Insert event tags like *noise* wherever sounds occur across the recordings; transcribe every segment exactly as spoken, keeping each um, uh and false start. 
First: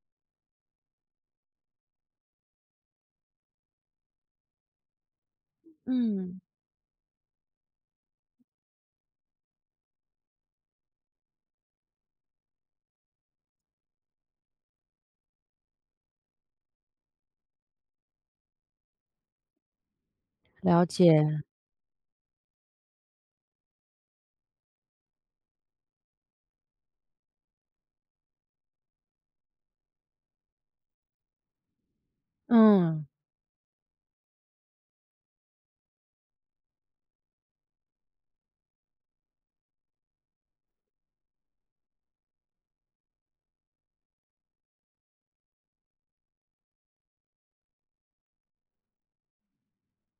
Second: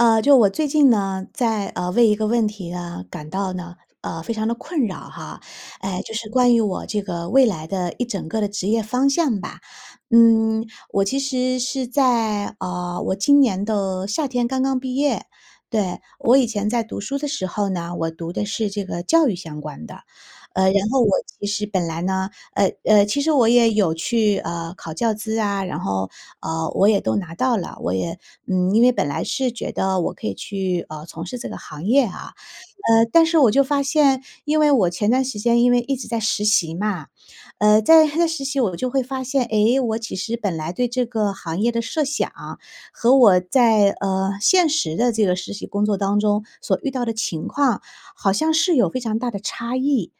呃，就我最近呢，在，呃，为一个问题，嗯，感到呢，呃，非常地困扰，哈。哎。就是嗯。关于我这个未来的一整个的职业方向吧。嗯，我其实是在，呃，我今年的夏天刚刚毕业，对。我以前在读书的时候呢，我读的是这个教育相关的。呃，了然后我解。其实本来呢呃呃，其实我也有去，呃，考教资啊。然后，呃，我也都拿到了。我也，嗯因为本来是觉得我可以去，呃，从事这个行业，啊。呃，嗯。但是我就发现，因为我前段时间，因为一直在实习嘛。呃，在在实习，我就会发现，哎，我其实本来对这个行业的设想，和我在，呃，现实的这个实习工作当中所遇到的情况，好像是有非常大的差异。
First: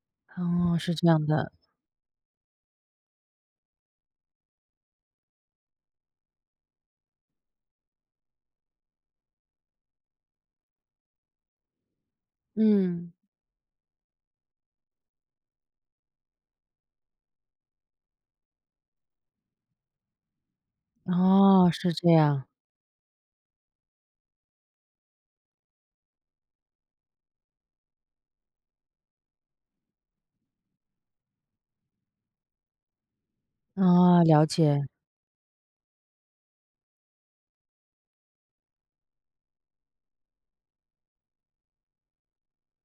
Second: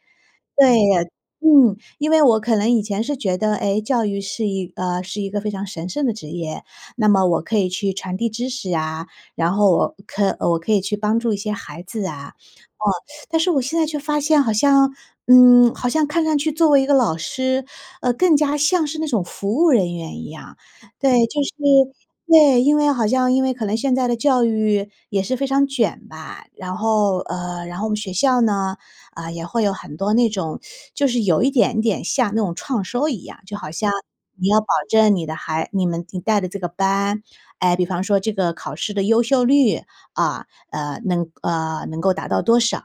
对，哦，是这样的。嗯，因为我可能以前是觉得：“哎，教育是一呃，是一个非常神圣的职业。那么我可以去传递知识，啊，然后我可我可以去帮助一些孩子啊，哦。”嗯。但是我现在却发现好像嗯，好像看上去作为一个老师，呃，更加像是那种服务人员一样。对，就是哦，是这样。对，因为好像因为可能现在的教育，也是非常卷吧。然后呃，然后我们学校呢，呃，也会有很多那种 *sucks teeth* 就是有一点点像那种创收一样，就好像哦，了你要保解。证你的孩你们你带的这个班哎，比方说这个考试的优秀率啊，呃，能呃，能够达到多少。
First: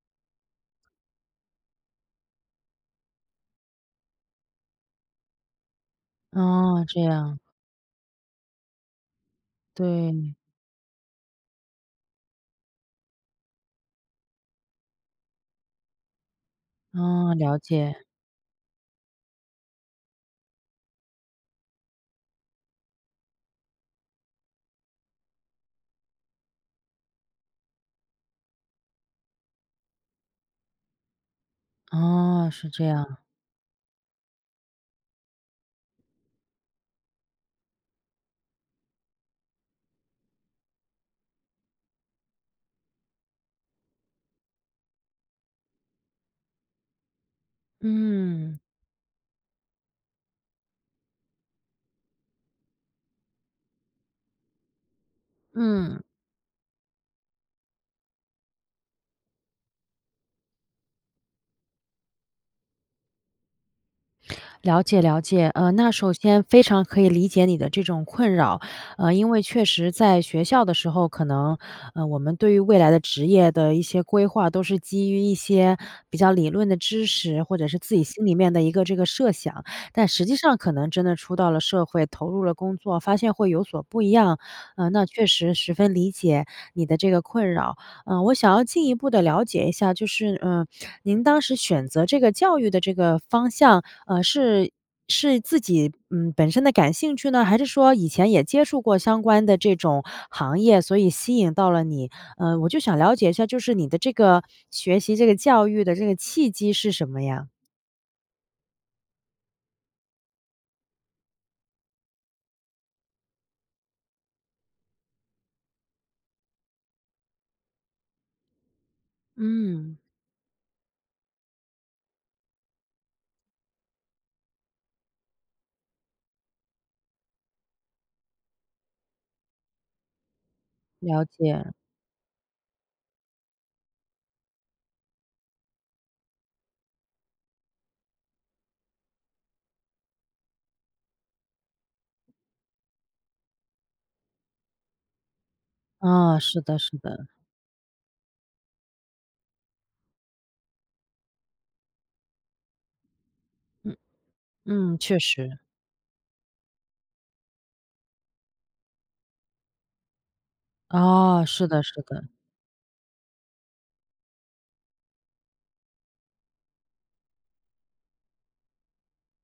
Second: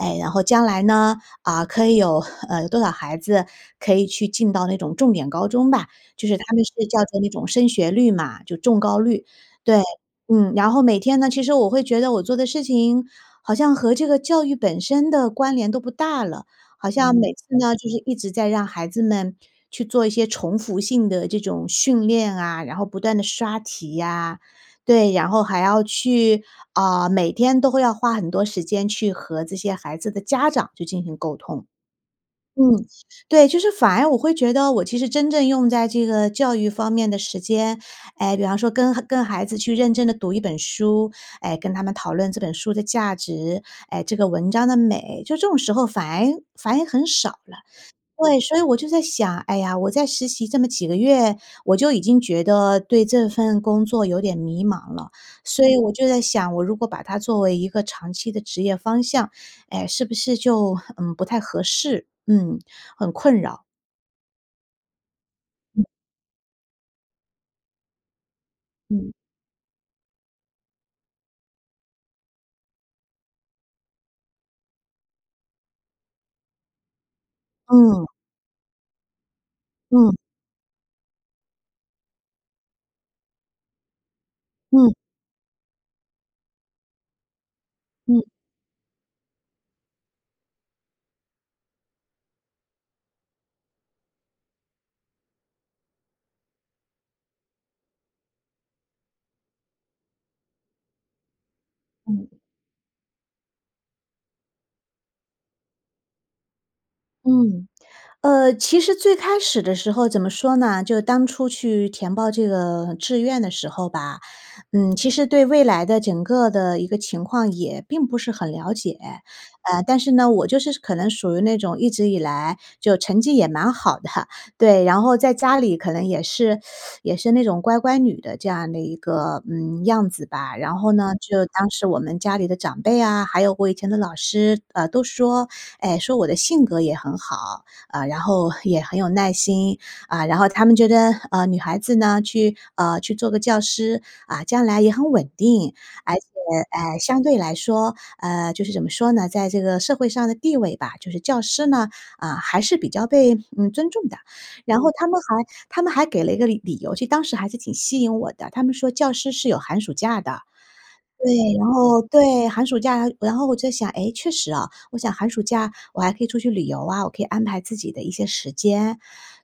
诶，然后将来呢，啊，可以有，呃，多少孩子可以去进到那种重点高中吧。就是他们是哦，叫这作那样。种升学率嘛，就重高率，对，对。嗯。然后每天呢，其实我会觉得我做的事情，好像和这个教育本身的关联都不大了。好像每哦，次了呢，就解。是一直在让孩子们，去做一些重复性的这种训练啊。然后不断地刷题啊，对。然后还要去啊，每天都会要花很多时间，去和这些孩子的家长去进行沟通。哦，是嗯，这样。对，就是反而我会觉得，我其实真正用在这个教育方面的时间诶，比方说跟跟孩子去认真地读一本书，诶，跟他们讨论这本书的价值，诶，这个文章的美。就这种时候反而反而很少了。对，所嗯。以我就在想：“哎呀，我在实习这么几个月，我就已经觉得，对这份工作有点迷茫了。”所以我嗯。就在想：“我如果把它作为一个长期的职业方向，哎，是不是就，嗯，不太合适。”嗯，很困扰。了解了解，呃，嗯。那首先非常可以理解你的这种困扰。嗯。呃，因为确实在学校的时候，可能，嗯，我们对于未来的职业的一些规划都是基于一些比较理论的知识，或者是自己嗯。心里面的一个这个设想。但嗯。实际上可能真的出到了社会，投入了工作，发现会有所不一样。嗯。嗯，那确实十分理解你的这个困扰。嗯，嗯。我想要进一步地了解一下，就是，嗯，您当时选择这个教育的这个方向，嗯，是是自己，嗯，本身的感兴趣呢？还是说以前也接触过相关的这种行业，所以吸引到了你？嗯。嗯，我就想了解一下，就是你的这个学习这个教育的这个契机是什么呀？嗯。呃，其实最开始的时候怎么说呢，就是当初去填报这个志愿的时候吧，嗯，其实对未来的整个的一个情况也并不是很了解。呃，嗯。但是呢，我就是可能属于那种一直以来，就成绩也蛮好的，对，然后在家里可能也是 *sucks teeth* 也是那种乖乖女的这样的一个，嗯，样子吧。然后呢，了就当解。时我们家里的长辈啊，还有我以前的老师，呃，都说，哎，说我的性格也很好，嗯，然后也很有耐心，嗯，然后他们觉得，嗯，女孩子呢去呃，去做个教师，嗯，将来也很稳定。而且，嗯，是的是哎，相的。对来说嗯，就是怎么说呢，在这个社会上的地位吧，就是教师呢，嗯，还是比较被，嗯，尊嗯，重的。然后嗯，他确们还实。他们还给了一个理理由，就当时还是挺吸引我的，他们说教师是有寒暑假的。对，哦，是然的是后的。对，寒暑假。然后我就想，诶，确实啊，我想寒暑假我还可以出去旅游啊，我可以安排自己的一些时间。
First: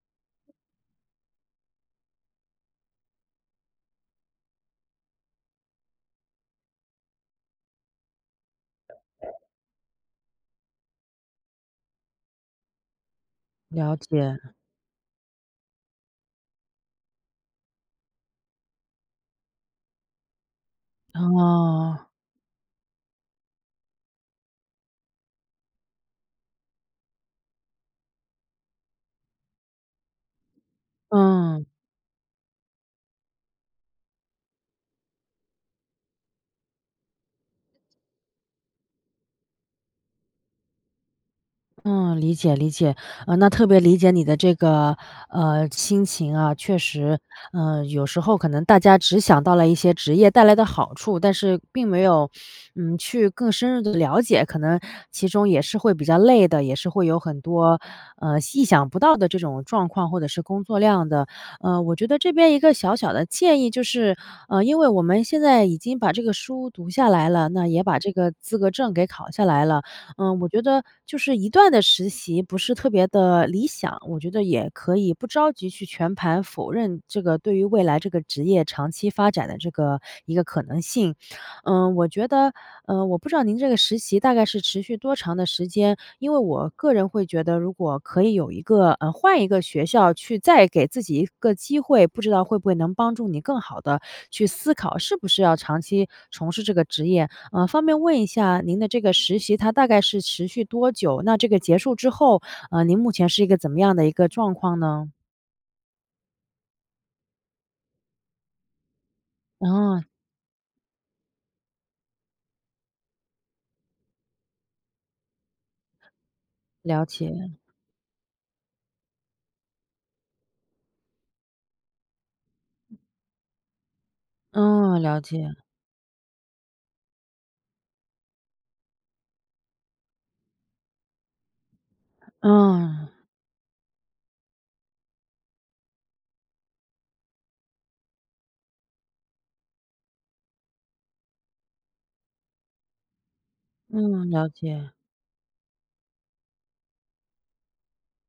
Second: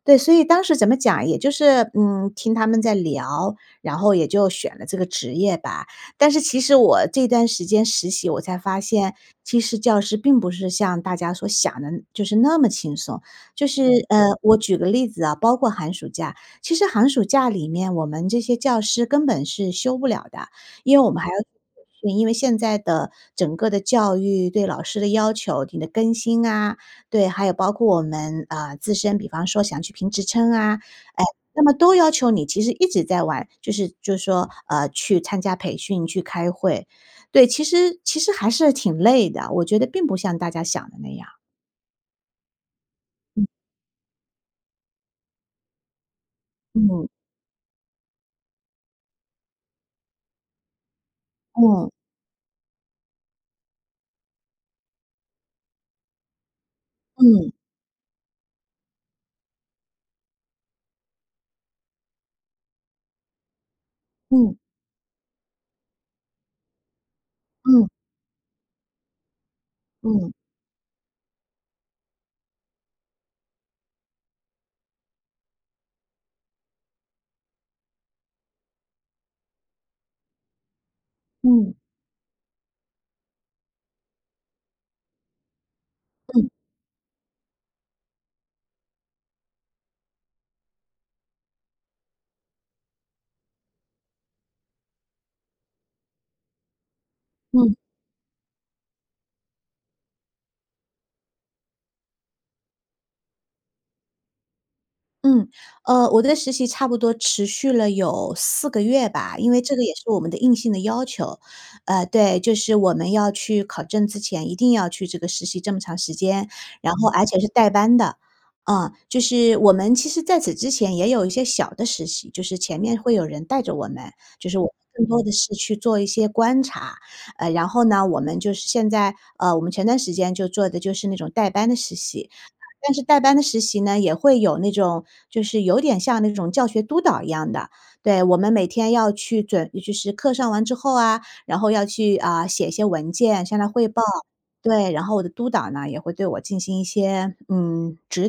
对，所以当时怎么讲，也就是，嗯，听他们在聊，然后也就选了这个职业吧。但是其实我这段时间实习，我才发现，其实教师并不是像大家所想的就是那么轻松。就是，了呃，解。我举个例子啊，包括寒暑假，其实寒暑假里面我们这些教师根本是休不了的。因为我们还要哦。对，因为现在的整个的教育，对老师的要求，你的更新啊，对，还有包括我们，呃，自身比方说想去评职称啊，哎，那嗯。么都要求你其实一直在完就是就是说，呃，去参加培训，去开会。对，其实其实还是挺累的，我觉得并不像大家想的那样。嗯，理解，理解，啊，嗯。那特别理解你的这个，呃，心情啊。确嗯。实，呃，有时候可能大家只想到了一些职业带来的好处，但是并嗯。没有，嗯，去更深入地了解，可能其中也是会比较累的，也是会有很嗯。多，呃，意想不到的这种状况，或者是工作量的。呃，我觉得这边一个小小的建议就是，嗯。呃，因为我们现在已经把这个书读下来了，那也嗯。把这个资格证给考下来了。嗯。呃，我觉得就是一段的实习不是特别的理想，我觉得也可以不着急去全盘否认这个对于未来这个职业长期发展的这个一个可能性。嗯。嗯，我觉得嗯，我不知道您这个实习大概是持续多长的时间，因为嗯。我个人会觉得如果可以有一个呃，换一个学校去再给自己一个机会，不知道会不会能帮助你更好地去思考，是不是要长期从事这个职业。呃，嗯。方便问一下您的这个实习，它大概是持续多久？那这个结束之后，呃，您目前是一个怎么样的一个状况呢？嗯，呃，我的实习差不多持续了有四个月吧，因为这个也是哦。我们的硬性的要求。呃，对，就是我们要去考证之前，一定要去这个实习这么长时间，然了后而且是解。带班的，啊。就是我们其实在此之前也有一些小的实习，就是前面会有人带着我们，就是我们嗯，更了多的是解。去做一些观察。呃，然后呢，我们就是现在呃，我们前段时间就做的就是那种带班的实习，但是啊。带班的实习呢，也会有那种就是有点像那种教学督导一样的。对，我们每天要去准其实课上完之后啊，然后要去，呃，写一些文件，向他汇报。嗯，了对，解。然后我的督导呢，也会对我进行一些，嗯，指导。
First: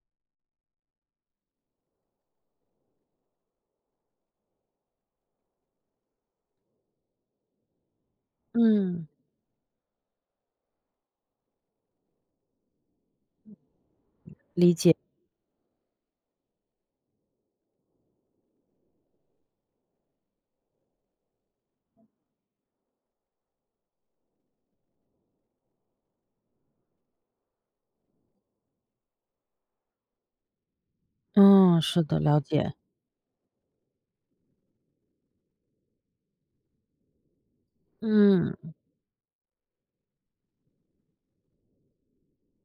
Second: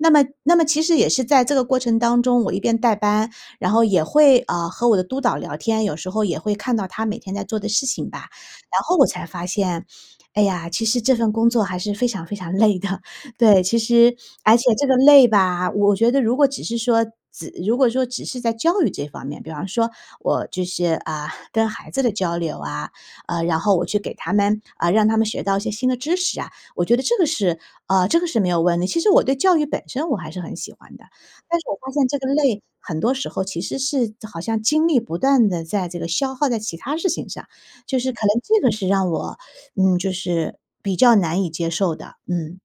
那么那么其实也是在这个过程当中，我一边带班，然后也会，呃，和我的督导聊天，有时候也会看到他每天在做的事情吧。然后嗯。我才发现，哎呀，其实这份工作还是非常非常累的。对，其实而且理这解。个累吧，我觉得如果只是说只如果说只如果说只是在教育这方面，比方说我就是，啊，跟孩子的交流啊，呃，然后我去给他们呃，让他们学到一些新的知识啊，我觉得这个是呃，这个是没有问的，其实我对教育本身我还是很喜欢的。但是我嗯，发是现这的，个了累解。很多时候其实是好像精力不断地在这个消耗在其它事情上，就是可能这个嗯。是让我，嗯，就是比较难以接受的，嗯。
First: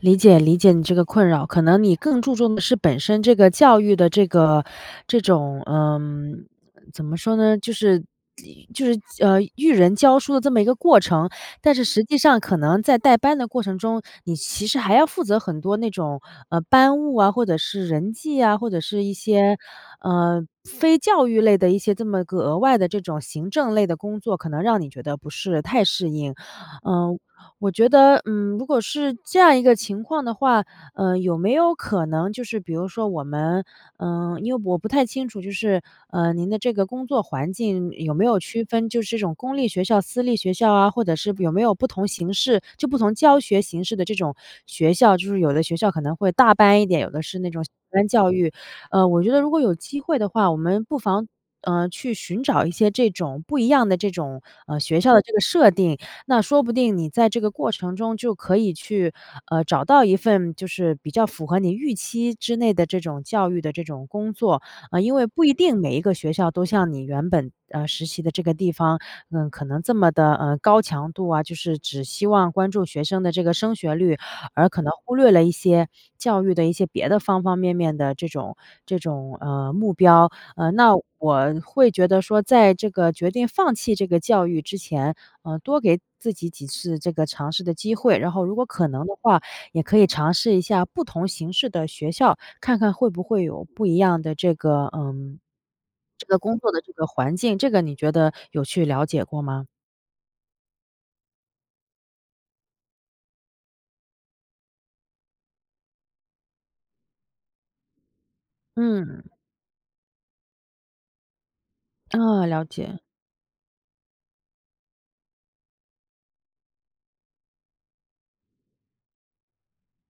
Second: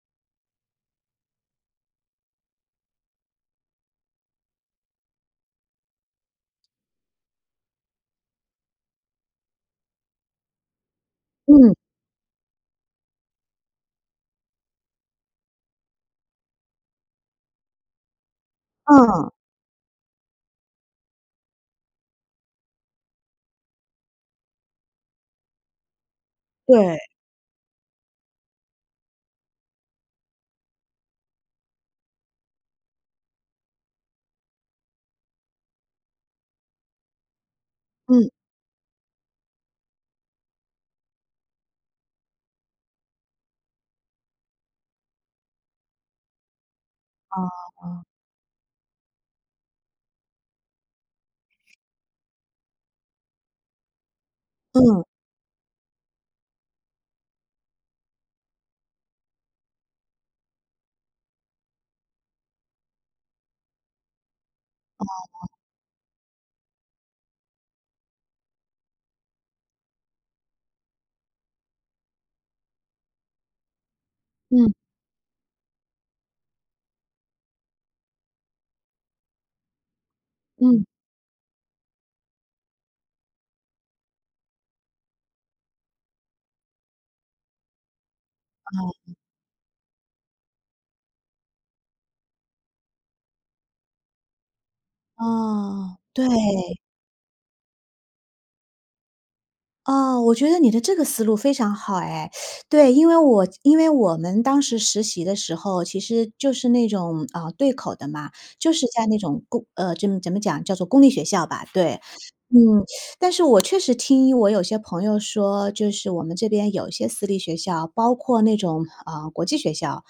理解理解你这个困扰。可能你更注重的是本身这个教育的这个这种嗯，怎么说呢？就是以就是，呃，育人教书的这么一个过程。嗯。但是实际上可能在带班的过程中，你其实还要负责很多那种，呃，班务啊，或者是人际啊，或者是一啊。些，呃，非教育类的一些这么个额外的这种行政类的工作，可能让你觉得不是太适应。对。呃，我觉得，嗯，如果是这样一个情况的话，呃，有没有可能就是，比如说我们呃，因为我不太清楚，就是，呃，您的这个工作环境有没嗯。有区分就是这种公立学校、私立学校啊，或者是有没有不同形式就不同教学形式的这种学校。就是有的学校可能会大班一点，有的是啊那种小啊。班教育。呃，我觉得如果有机会的话，我们不妨，呃，去寻找一些这种不一样的这种，呃，学嗯。校的这个设定，那说不定你在这个过程中就可以去，呃，找到一份就是比较符合你预期之内的这种教育的这种工作。呃，因为不哦。一定每一个学校都像你原本，呃，实习的这个地方，嗯，可能这么地，呃，高强度啊，就是只希望关注学生的这个升学率，而嗯。可能忽略了一些教育的一些别的方方面面的这种这种，呃，目标。呃，嗯。那我会觉得说，在这个决定放弃这个教育之前，呃，多给自己几次这个尝试的机会。然后如果可能哦。的话，也可以尝试一下不同形式的学校，看看会不会有不一样的这个，呃，嗯，这对。个工作的这个环境。这个你觉得有去了解过吗？哦，我觉得你的这个思路非常好哎。*sucks teeth* 对，因为我这因为我们当时实习的时候，其实就是那种，呃，对口的嘛。就是在那嗯。种公呃，怎么怎么讲，叫做公立学校吧，对。嗯，嗯，了解。*sucks teeth* 但是我确实听一我有些朋友说，就是我们这边有一些私立学校，包括那种，呃，国际学校。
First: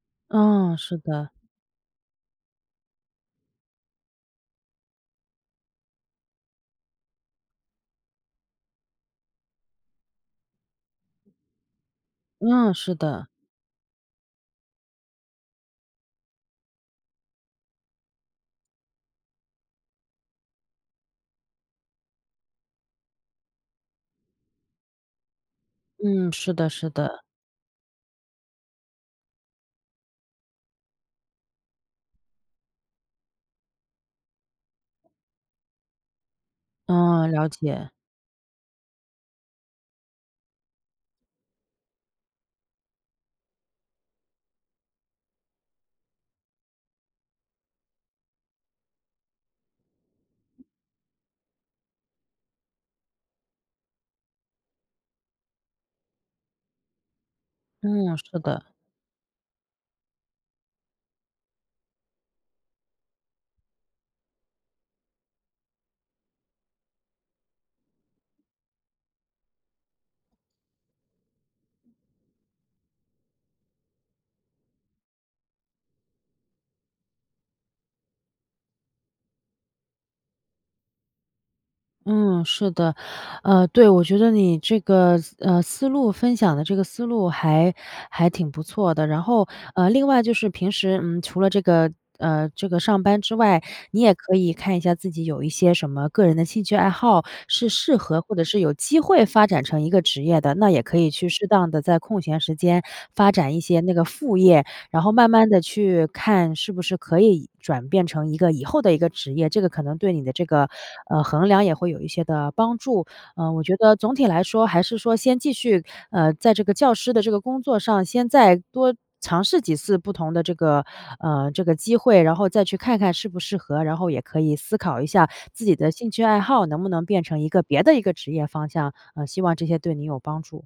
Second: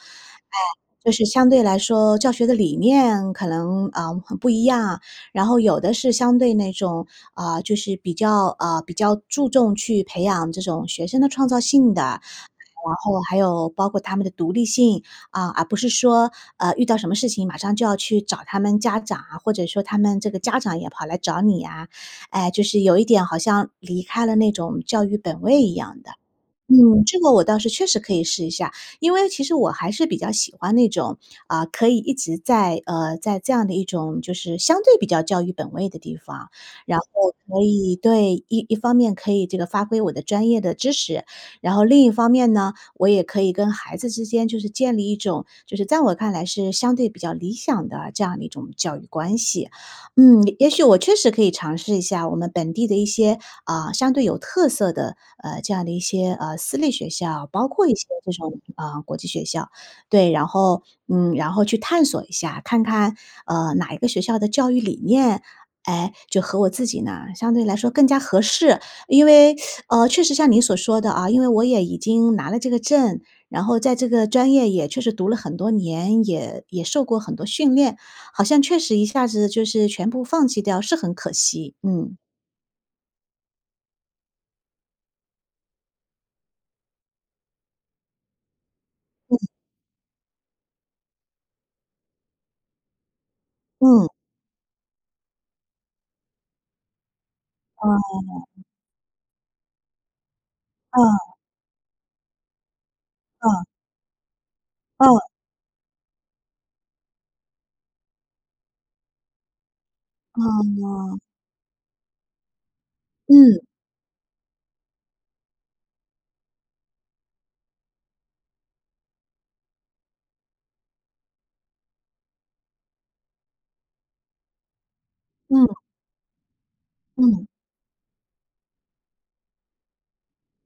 哎，嗯，是就是的。相对来说教学的理念可能，呃，很不一样。然后有的是相对那种，呃，就是比较呃，比较注重去培养这种学生的创造性的，然嗯，是后的。还有包括他们的独立性。啊，而不是说，呃，遇到什么事情马上就要去找他们家长，或者说他们这个家长也跑来找你呀，哎，就是有一点好像离开了那种教育本位一样的。嗯，是的是嗯，这的。个我倒是确实可以试一下，因为其实我还是比较喜欢那种，呃，可以一直在呃，在这样的一种就是相对比较教育本位的地方。然后嗯，了可解。以对，一一方面可以这个发挥我的专业的知识，然后另一方面呢，我也可以跟孩子之间就是建立一种，就是在我看来是相对比较理想的这样的一种教育关系。嗯，也许我确实可以尝试一下我们本地的一些，呃，相对有特色的，呃，这样的一些，呃，私立学校，包括一些嗯，这是种，的。呃，国际学校。对，然后嗯，然后去探索一下，看看，呃，哪一个学校的教育理念，哎，就和我自己呢相对来说更加合适。因为，*sucks teeth* 呃，确实像您所说的啊，因为我也已经拿了这个证，然后在这个专业也确实读了很多年，也也受过很多训练，好像确实一下子就是全部放弃掉是很可惜，嗯。嗯，是的。呃，对，我觉得你这个思呃，思路分享的这个思路还还挺不错的。然嗯。后，呃，另外就是平时，嗯，除了这个呃，这个上班之外，你嗯。也可以看一下自己有一些什么个人的兴趣爱好，是适啊。合或者是有机会发展成一个职业的。那也可啊。以去适当地在空闲时间发展一嗯。些那个副业，然后嗯。慢慢地去看是不是可以转变成一个以后的一个职业。这个可能对你的这个，嗯。呃，衡量也会有一些的帮助。呃，我嗯。觉得总体来说还是说先继续，呃，在这个教师的这个工作上，先再多尝试几次不同的这个呃，这个机会，然后再去看看适不适合，然后也可以思考一下自嗯。己的兴趣爱好能不能变成嗯。一个别的一个职业方向。呃，希望这些对您有帮助。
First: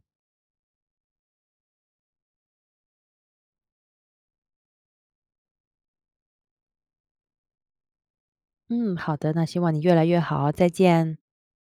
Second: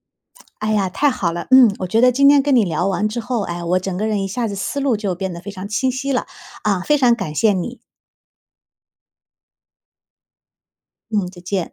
哎呀，太好了。嗯，我觉得今天跟你聊完之后，哎，我整个人一下子思路就变得非常清晰了。啊，非常感谢你。嗯，好的，那希望你越来越好，再见。嗯，再见。